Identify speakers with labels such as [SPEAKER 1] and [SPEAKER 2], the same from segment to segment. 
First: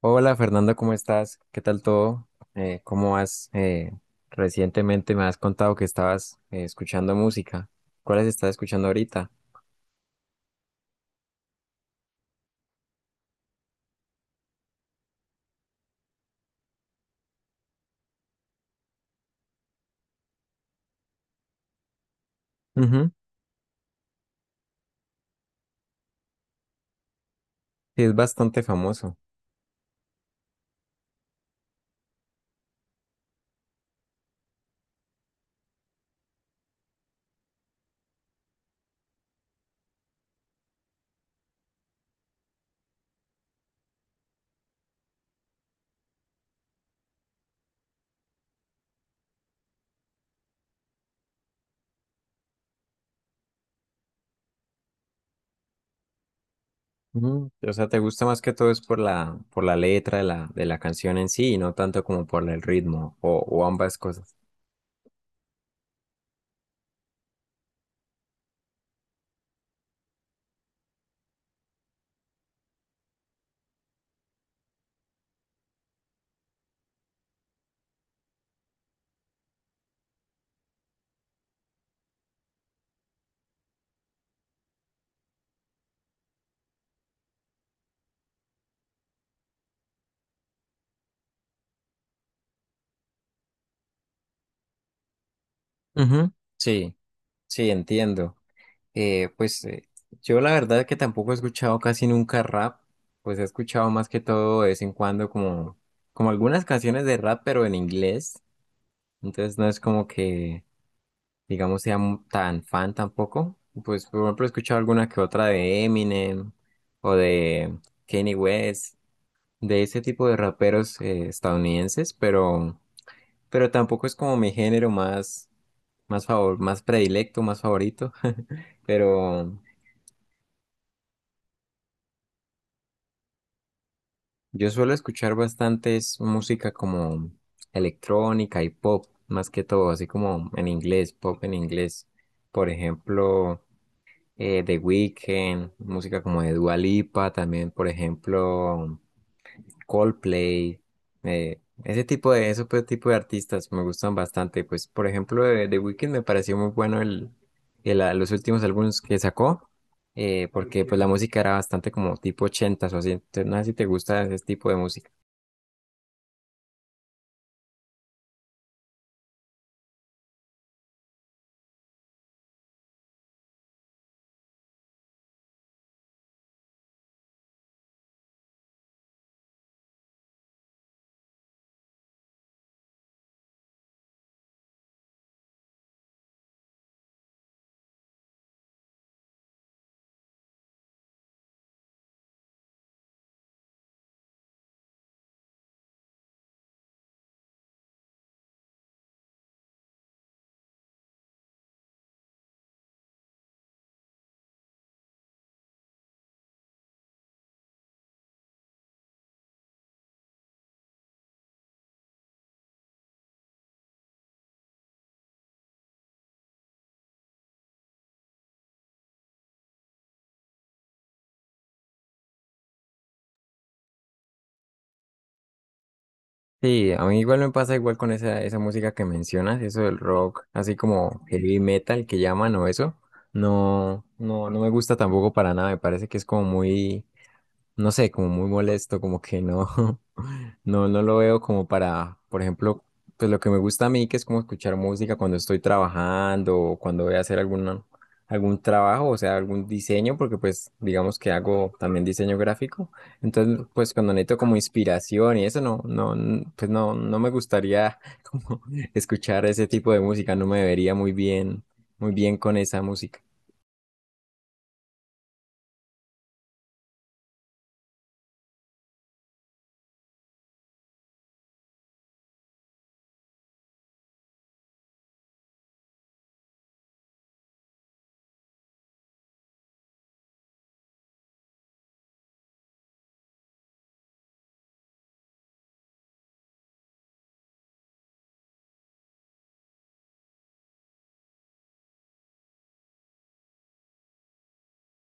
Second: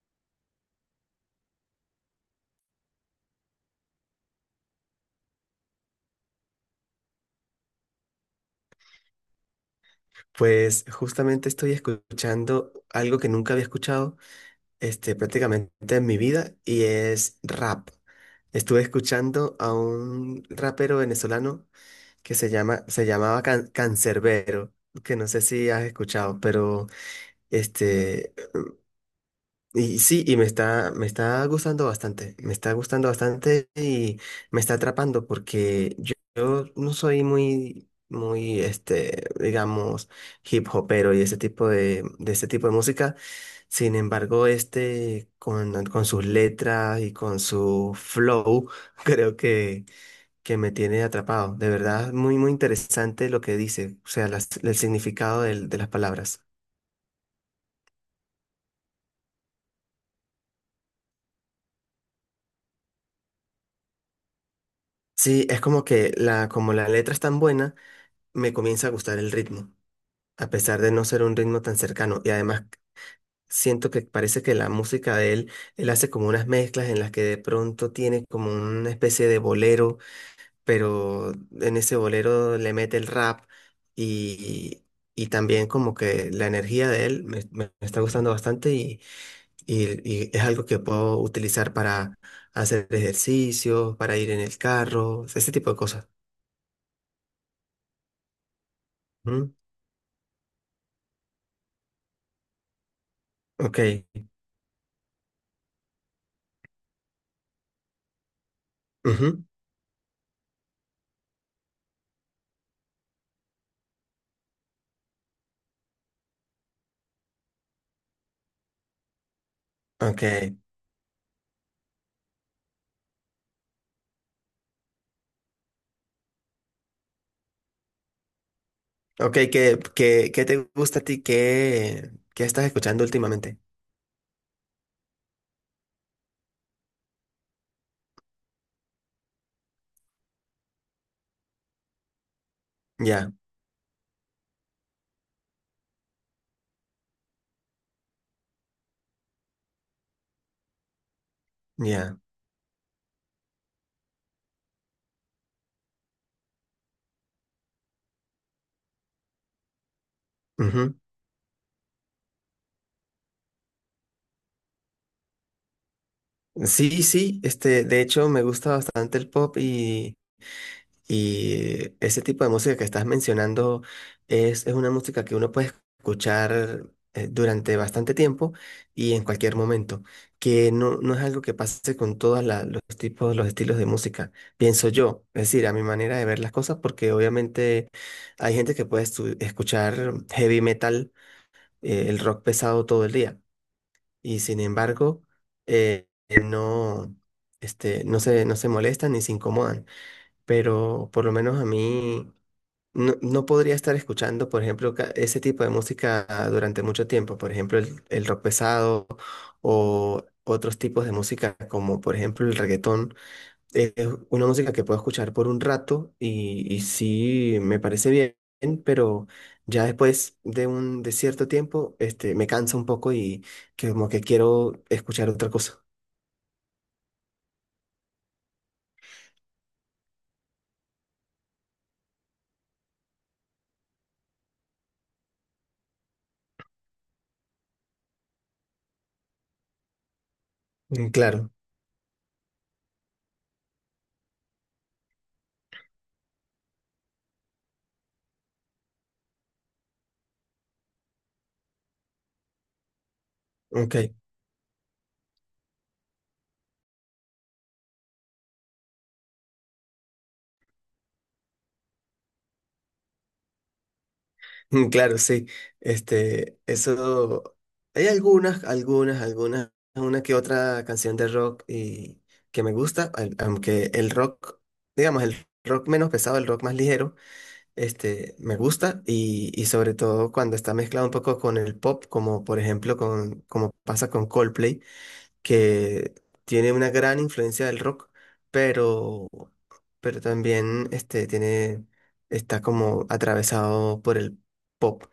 [SPEAKER 1] Hola Fernando, ¿cómo estás? ¿Qué tal todo? ¿Cómo vas? Recientemente me has contado que estabas escuchando música. ¿Cuáles estás escuchando ahorita?
[SPEAKER 2] Pues justamente estoy escuchando algo que nunca había escuchado, prácticamente en mi vida, y es rap. Estuve escuchando a un rapero venezolano que se
[SPEAKER 1] Ujú.
[SPEAKER 2] llamaba Cancerbero, que no sé si has escuchado, pero
[SPEAKER 1] Sí, es
[SPEAKER 2] este,
[SPEAKER 1] bastante famoso.
[SPEAKER 2] y sí, y me está gustando bastante, me está gustando bastante y me está atrapando porque yo no soy muy, muy, digamos, hip hopero y ese tipo de ese tipo de música. Sin embargo, con sus letras y con su flow, creo que me tiene atrapado. De verdad, muy, muy interesante lo que dice, o sea, el significado de las palabras.
[SPEAKER 1] Ujú. O sea, ¿te gusta más que todo es por por la letra de de la canción en sí y no tanto como por el ritmo o ambas cosas?
[SPEAKER 2] Sí, es como que como la letra es tan buena, me comienza a gustar el ritmo, a pesar de no ser un ritmo tan cercano. Y además siento que parece que la música de él, él hace como unas mezclas en las que de pronto tiene como una especie de bolero, pero en ese bolero le mete el rap y, y también como que la energía de él, me está gustando bastante y y es algo que puedo utilizar para hacer ejercicio, para ir en el carro, ese tipo de cosas.
[SPEAKER 1] Ujú. Sí, sí, entiendo. Eh,
[SPEAKER 2] Ujú.
[SPEAKER 1] pues eh, yo la verdad que tampoco he escuchado casi nunca rap, pues he
[SPEAKER 2] Ok.
[SPEAKER 1] escuchado más que todo de vez en cuando, como algunas canciones de rap, pero en inglés,
[SPEAKER 2] Ujú.
[SPEAKER 1] entonces no es como que digamos, sea tan fan tampoco, pues por ejemplo he escuchado alguna que otra de Eminem o de Kanye West, de ese
[SPEAKER 2] Ok.
[SPEAKER 1] tipo de raperos estadounidenses, pero tampoco es como mi género más favor, más predilecto, más favorito.
[SPEAKER 2] Ok,
[SPEAKER 1] Pero,
[SPEAKER 2] ¿ qué te gusta a ti? ¿ qué estás escuchando últimamente?
[SPEAKER 1] yo suelo escuchar bastantes música como electrónica y pop, más que todo, así como en inglés, pop en inglés. Por
[SPEAKER 2] Ya,
[SPEAKER 1] ejemplo, The Weeknd, música como de Dua Lipa, también, por ejemplo, Coldplay, ese
[SPEAKER 2] ya.
[SPEAKER 1] tipo de, ese tipo de artistas me gustan bastante. Pues, por ejemplo, de The Weeknd me pareció muy bueno los últimos álbumes que sacó, porque
[SPEAKER 2] Ujú.
[SPEAKER 1] pues la música era bastante como tipo ochentas o así. Entonces, no sé si te gusta ese tipo de música.
[SPEAKER 2] Sí, sí, de hecho me gusta bastante el pop. Y ese tipo de música que estás mencionando es una música que uno puede escuchar, durante bastante tiempo y en cualquier momento, que no es algo que pase con todos los tipos, los estilos de música, pienso yo, es decir, a mi manera de ver las cosas, porque obviamente hay gente que puede escuchar heavy metal, el rock pesado todo el día, y sin embargo, eh, no, no se molestan ni se incomodan, pero por lo menos a mí no, no podría estar escuchando, por ejemplo, ese tipo de música durante mucho tiempo, por ejemplo, el rock pesado o otros tipos de música como por ejemplo el reggaetón. Es una música que puedo escuchar por un rato y sí me parece bien. Pero ya después de cierto tiempo, me cansa un poco y que como que quiero escuchar otra cosa.
[SPEAKER 1] Sí, a mí igual me pasa igual con esa música que mencionas, eso del rock, así como heavy metal que llaman o eso. No, no, no me gusta tampoco para nada, me parece que es como no sé, como muy molesto, como que no, no, no
[SPEAKER 2] Mm,
[SPEAKER 1] lo veo
[SPEAKER 2] claro,
[SPEAKER 1] como para, por ejemplo, pues lo que me gusta a mí, que es como escuchar música cuando estoy trabajando o cuando voy a hacer algún trabajo, o sea, algún diseño, porque pues digamos que hago también diseño gráfico. Entonces, pues
[SPEAKER 2] ok.
[SPEAKER 1] cuando necesito como inspiración y eso, no, pues no, no me gustaría como escuchar ese tipo de música, no me vería muy bien con esa música.
[SPEAKER 2] Mm, claro, sí. Este, eso. Hay algunas, una que otra canción de rock y que me gusta, aunque el rock, digamos, el rock menos pesado, el rock más ligero, me gusta, y sobre todo cuando está mezclado un poco con el pop, como por ejemplo como pasa con Coldplay, que tiene una gran influencia del rock, pero también este tiene está como atravesado por el pop,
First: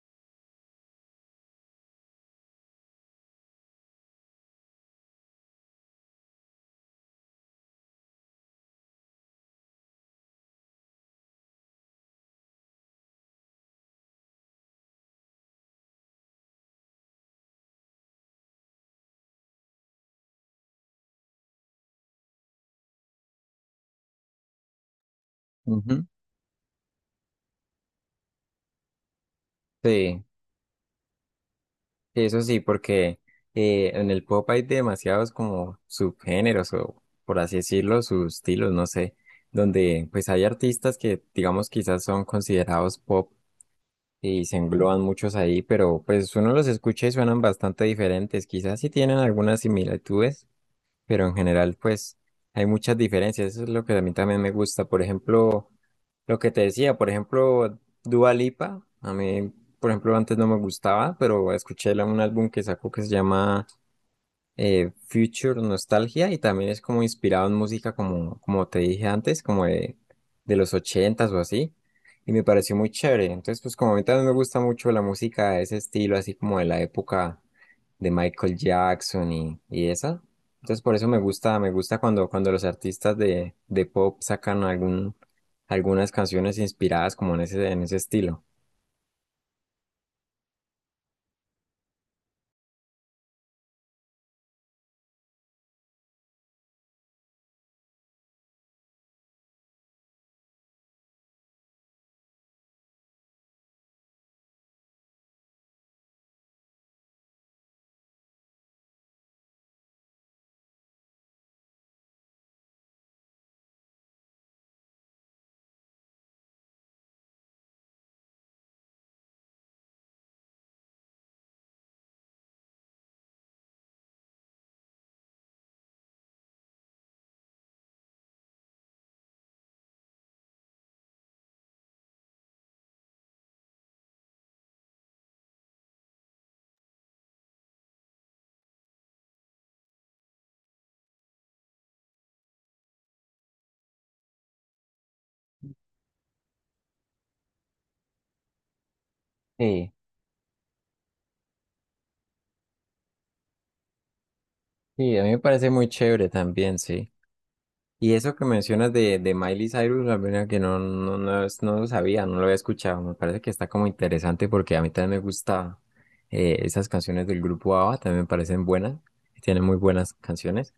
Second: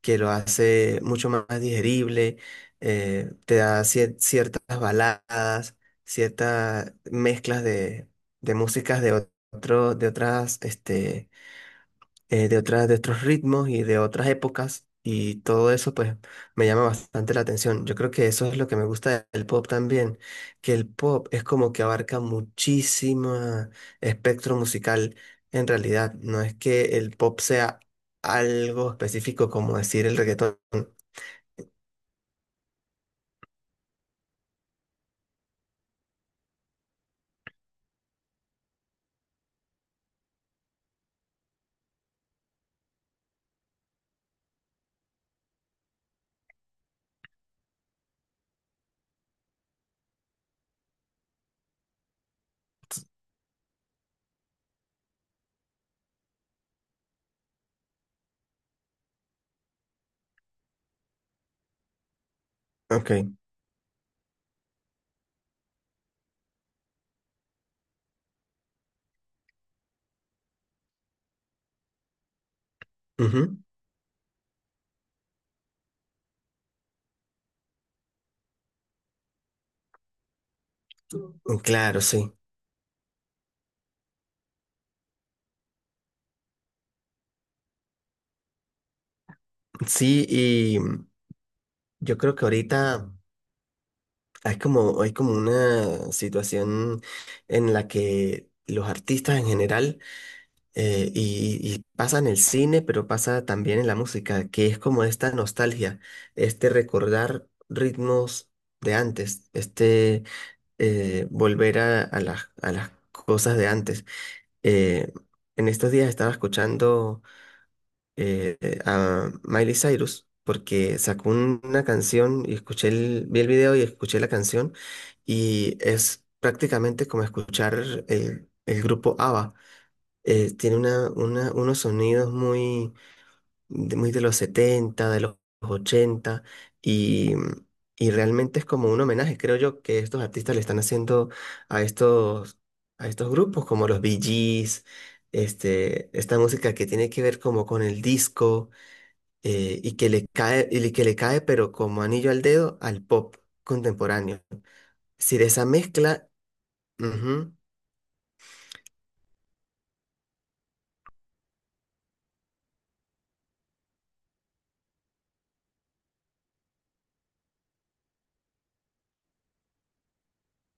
[SPEAKER 2] que lo hace mucho más digerible. Te da ciertas baladas, ciertas mezclas de músicas de otras, de otras, de otros ritmos y de otras épocas, y todo eso pues me llama bastante la atención. Yo creo que eso es lo que me gusta del pop también, que el pop es como que abarca muchísimo espectro musical en
[SPEAKER 1] Ujú.
[SPEAKER 2] realidad. No es que el pop sea algo específico como decir el
[SPEAKER 1] Sí.
[SPEAKER 2] reggaetón.
[SPEAKER 1] Eso sí, porque en el pop hay demasiados como subgéneros o por así decirlo, sus estilos, no sé, donde pues hay artistas que digamos quizás son considerados pop y se engloban muchos ahí, pero pues uno los escucha y suenan bastante diferentes, quizás sí tienen algunas similitudes, pero en general pues hay muchas diferencias, eso es lo que a mí también me gusta, por ejemplo. Lo que te decía, por ejemplo, Dua Lipa, a mí, por ejemplo, antes no me gustaba, pero escuché un álbum que sacó que se
[SPEAKER 2] Ok.
[SPEAKER 1] llama Future Nostalgia y también es como inspirado en música como, como te dije antes, como de los ochentas o así. Y me pareció muy chévere. Entonces, pues como a mí también me gusta mucho la música de ese estilo, así como de la época de Michael Jackson y esa. Entonces, por eso
[SPEAKER 2] Ujú.
[SPEAKER 1] me gusta
[SPEAKER 2] Claro,
[SPEAKER 1] cuando,
[SPEAKER 2] sí.
[SPEAKER 1] cuando los artistas de pop sacan algún, algunas canciones inspiradas como en ese estilo.
[SPEAKER 2] Sí, y yo creo que ahorita... hay como una situación en la que los artistas en general, y pasa en el cine, pero pasa también en la música, que es como esta nostalgia, este recordar ritmos de antes, volver a a las cosas de antes. Eh, en estos días estaba escuchando, a Miley Cyrus porque sacó una canción, y escuché vi el video y escuché la canción, y es prácticamente como escuchar el grupo ABBA. Tiene unos sonidos muy muy de los setenta, de los ochenta, y, y realmente es como un homenaje, creo yo, que estos artistas le están haciendo a estos, a estos grupos como los Bee Gees, esta música que tiene que ver como con el disco,
[SPEAKER 1] Sí,
[SPEAKER 2] y que le cae, y que le cae, pero como anillo al dedo, al pop contemporáneo.
[SPEAKER 1] sí, a mí
[SPEAKER 2] Si
[SPEAKER 1] me
[SPEAKER 2] de esa
[SPEAKER 1] parece muy
[SPEAKER 2] mezcla,
[SPEAKER 1] chévere también, sí.
[SPEAKER 2] ujú,
[SPEAKER 1] Y eso que mencionas de Miley Cyrus, la verdad que no, no, no, no lo sabía, no lo había escuchado. Me parece que está como interesante porque a mí también me gusta esas canciones del grupo ABBA, también me parecen buenas, tienen muy buenas canciones.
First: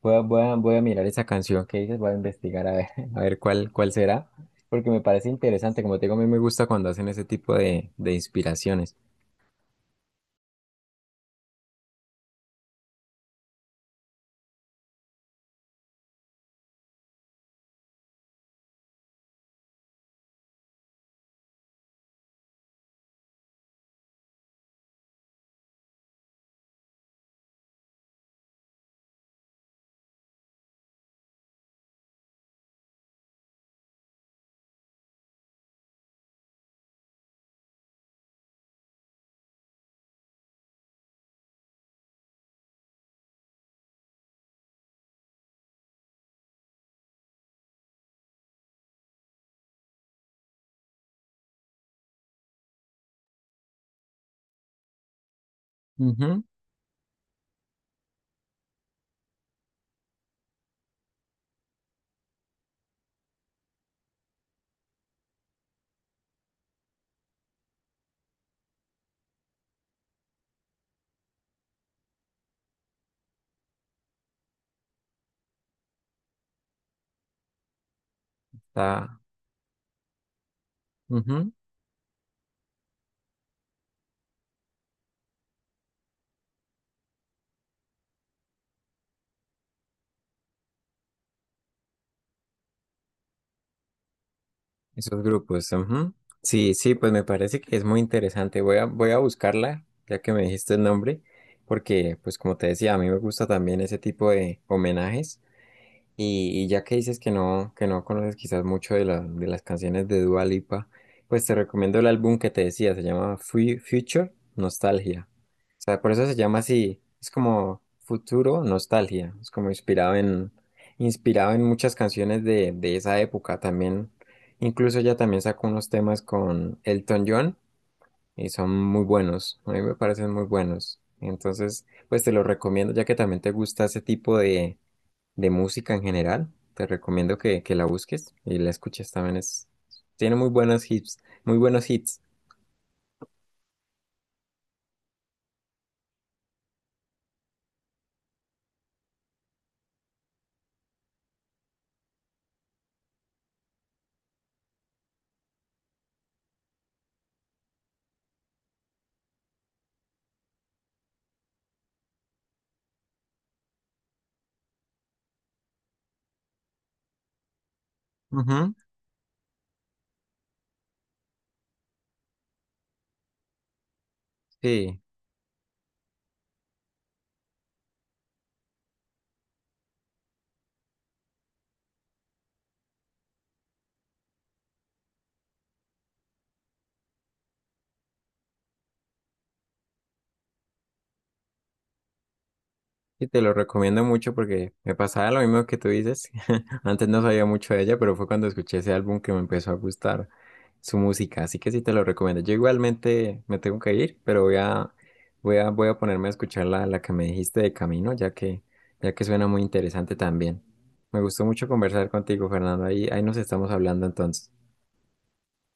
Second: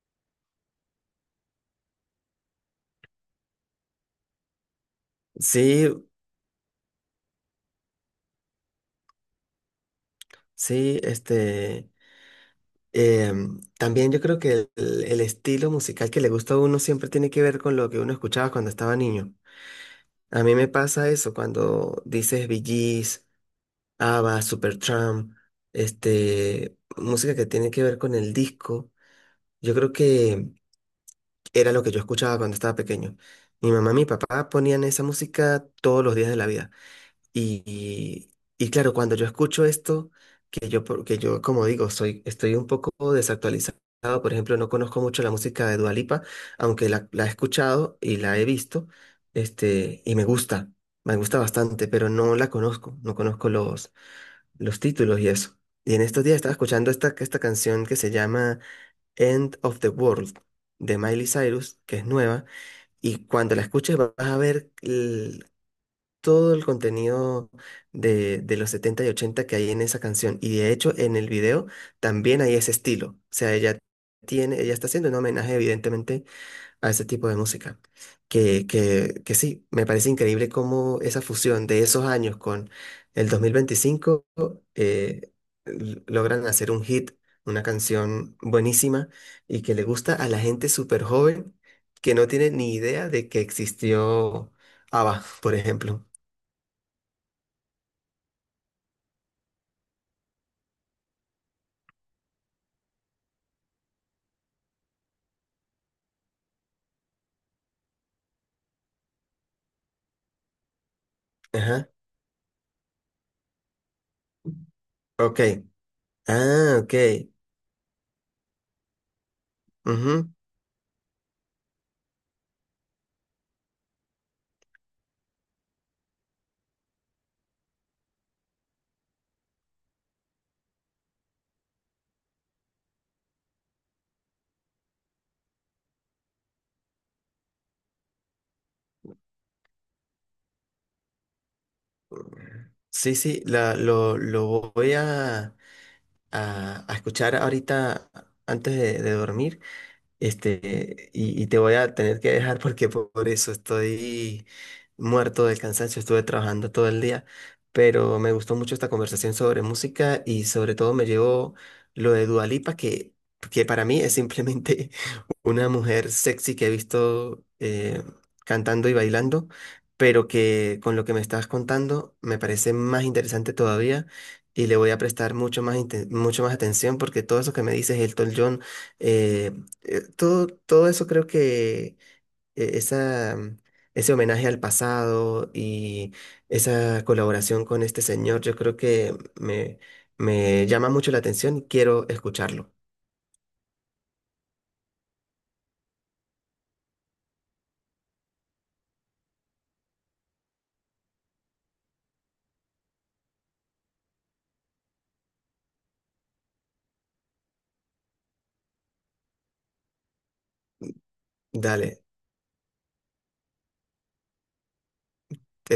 [SPEAKER 1] Voy a, voy a, voy a mirar esa canción que dices, voy a investigar a ver, a ver cuál, cuál será, porque me parece interesante.
[SPEAKER 2] sí,
[SPEAKER 1] Como te digo, a mí me gusta cuando hacen ese tipo de inspiraciones.
[SPEAKER 2] sí, también yo creo que el estilo musical que le gusta a uno siempre tiene que ver con lo que uno escuchaba cuando estaba niño. A mí me pasa eso cuando dices Bee Gees, ABBA, Supertramp, música que tiene que ver con el disco. Yo creo que era lo que yo escuchaba cuando estaba pequeño. Mi mamá y mi papá ponían esa música todos los días de la vida. Y, y, y claro, cuando yo escucho esto, que yo, como digo, estoy un poco desactualizado. Por ejemplo, no conozco mucho la música de Dua Lipa, aunque la he escuchado y la he visto, y me gusta bastante, pero no la conozco, no conozco los títulos y eso. Y en estos días
[SPEAKER 1] Ujú,
[SPEAKER 2] estaba escuchando esta canción que se llama End of the World, de Miley Cyrus, que es nueva, y cuando la escuches vas a ver todo el contenido de los 70 y 80 que hay en esa canción. Y de hecho en el video también hay ese estilo. O sea, ella está haciendo un homenaje evidentemente a ese tipo de música.
[SPEAKER 1] está,
[SPEAKER 2] Que sí, me parece increíble cómo esa
[SPEAKER 1] ujú.
[SPEAKER 2] fusión de esos años con el 2025, eh, logran hacer un hit, una canción buenísima, y que le gusta a la gente súper joven que no tiene ni idea de que existió
[SPEAKER 1] Esos
[SPEAKER 2] ABBA, por
[SPEAKER 1] grupos.
[SPEAKER 2] ejemplo.
[SPEAKER 1] Ujú. Sí, sí, pues me parece que es muy interesante. Voy a, voy a buscarla, ya que me dijiste el nombre, porque, pues como te decía, a mí me gusta también ese tipo de homenajes. Y ya que dices que no conoces quizás mucho de las canciones de Dua Lipa, pues te
[SPEAKER 2] Ajá,
[SPEAKER 1] recomiendo el álbum que te decía, se llama Future Nostalgia.
[SPEAKER 2] ok.
[SPEAKER 1] O sea, por eso se llama
[SPEAKER 2] Ah, ok.
[SPEAKER 1] así, es como Futuro Nostalgia, es como inspirado
[SPEAKER 2] Ujú.
[SPEAKER 1] en, inspirado en muchas canciones de esa época también. Incluso ella también sacó unos temas con Elton John y son muy buenos, a mí me parecen muy buenos. Entonces, pues te los recomiendo ya que también te gusta ese tipo de música en general. Te recomiendo que la busques y la escuches también. Es, tiene muy buenos hits, muy buenos hits.
[SPEAKER 2] Sí, sí, lo voy a escuchar ahorita antes de dormir. Y, y te voy a tener que dejar porque por eso estoy muerto del cansancio, estuve trabajando todo el día, pero me gustó mucho esta conversación sobre música, y sobre todo me llevo lo de Dua Lipa, que para mí es simplemente una mujer sexy que he visto,
[SPEAKER 1] Ujú.
[SPEAKER 2] cantando y bailando, pero que con lo que me estás contando me parece más interesante todavía, y le voy a
[SPEAKER 1] Sí,
[SPEAKER 2] prestar mucho más, mucho más atención, porque todo eso que me dices, Elton John, eh, todo, todo eso creo que, eh, esa, ese homenaje al pasado y esa colaboración con este señor, yo creo que me llama mucho la atención y quiero escucharlo.
[SPEAKER 1] y te lo recomiendo mucho porque me pasaba lo mismo que tú dices. Antes no sabía mucho de ella, pero fue cuando escuché ese álbum que me empezó a gustar su música. Así que sí te lo recomiendo. Yo igualmente me tengo que ir, pero voy a, voy a, voy a ponerme a escuchar la que me dijiste de camino, ya que ya que suena muy interesante también. Me gustó mucho
[SPEAKER 2] Dale.
[SPEAKER 1] conversar contigo, Fernando. Ahí, ahí nos estamos hablando entonces.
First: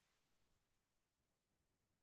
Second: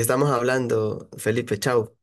[SPEAKER 2] Estamos hablando, Felipe, chao.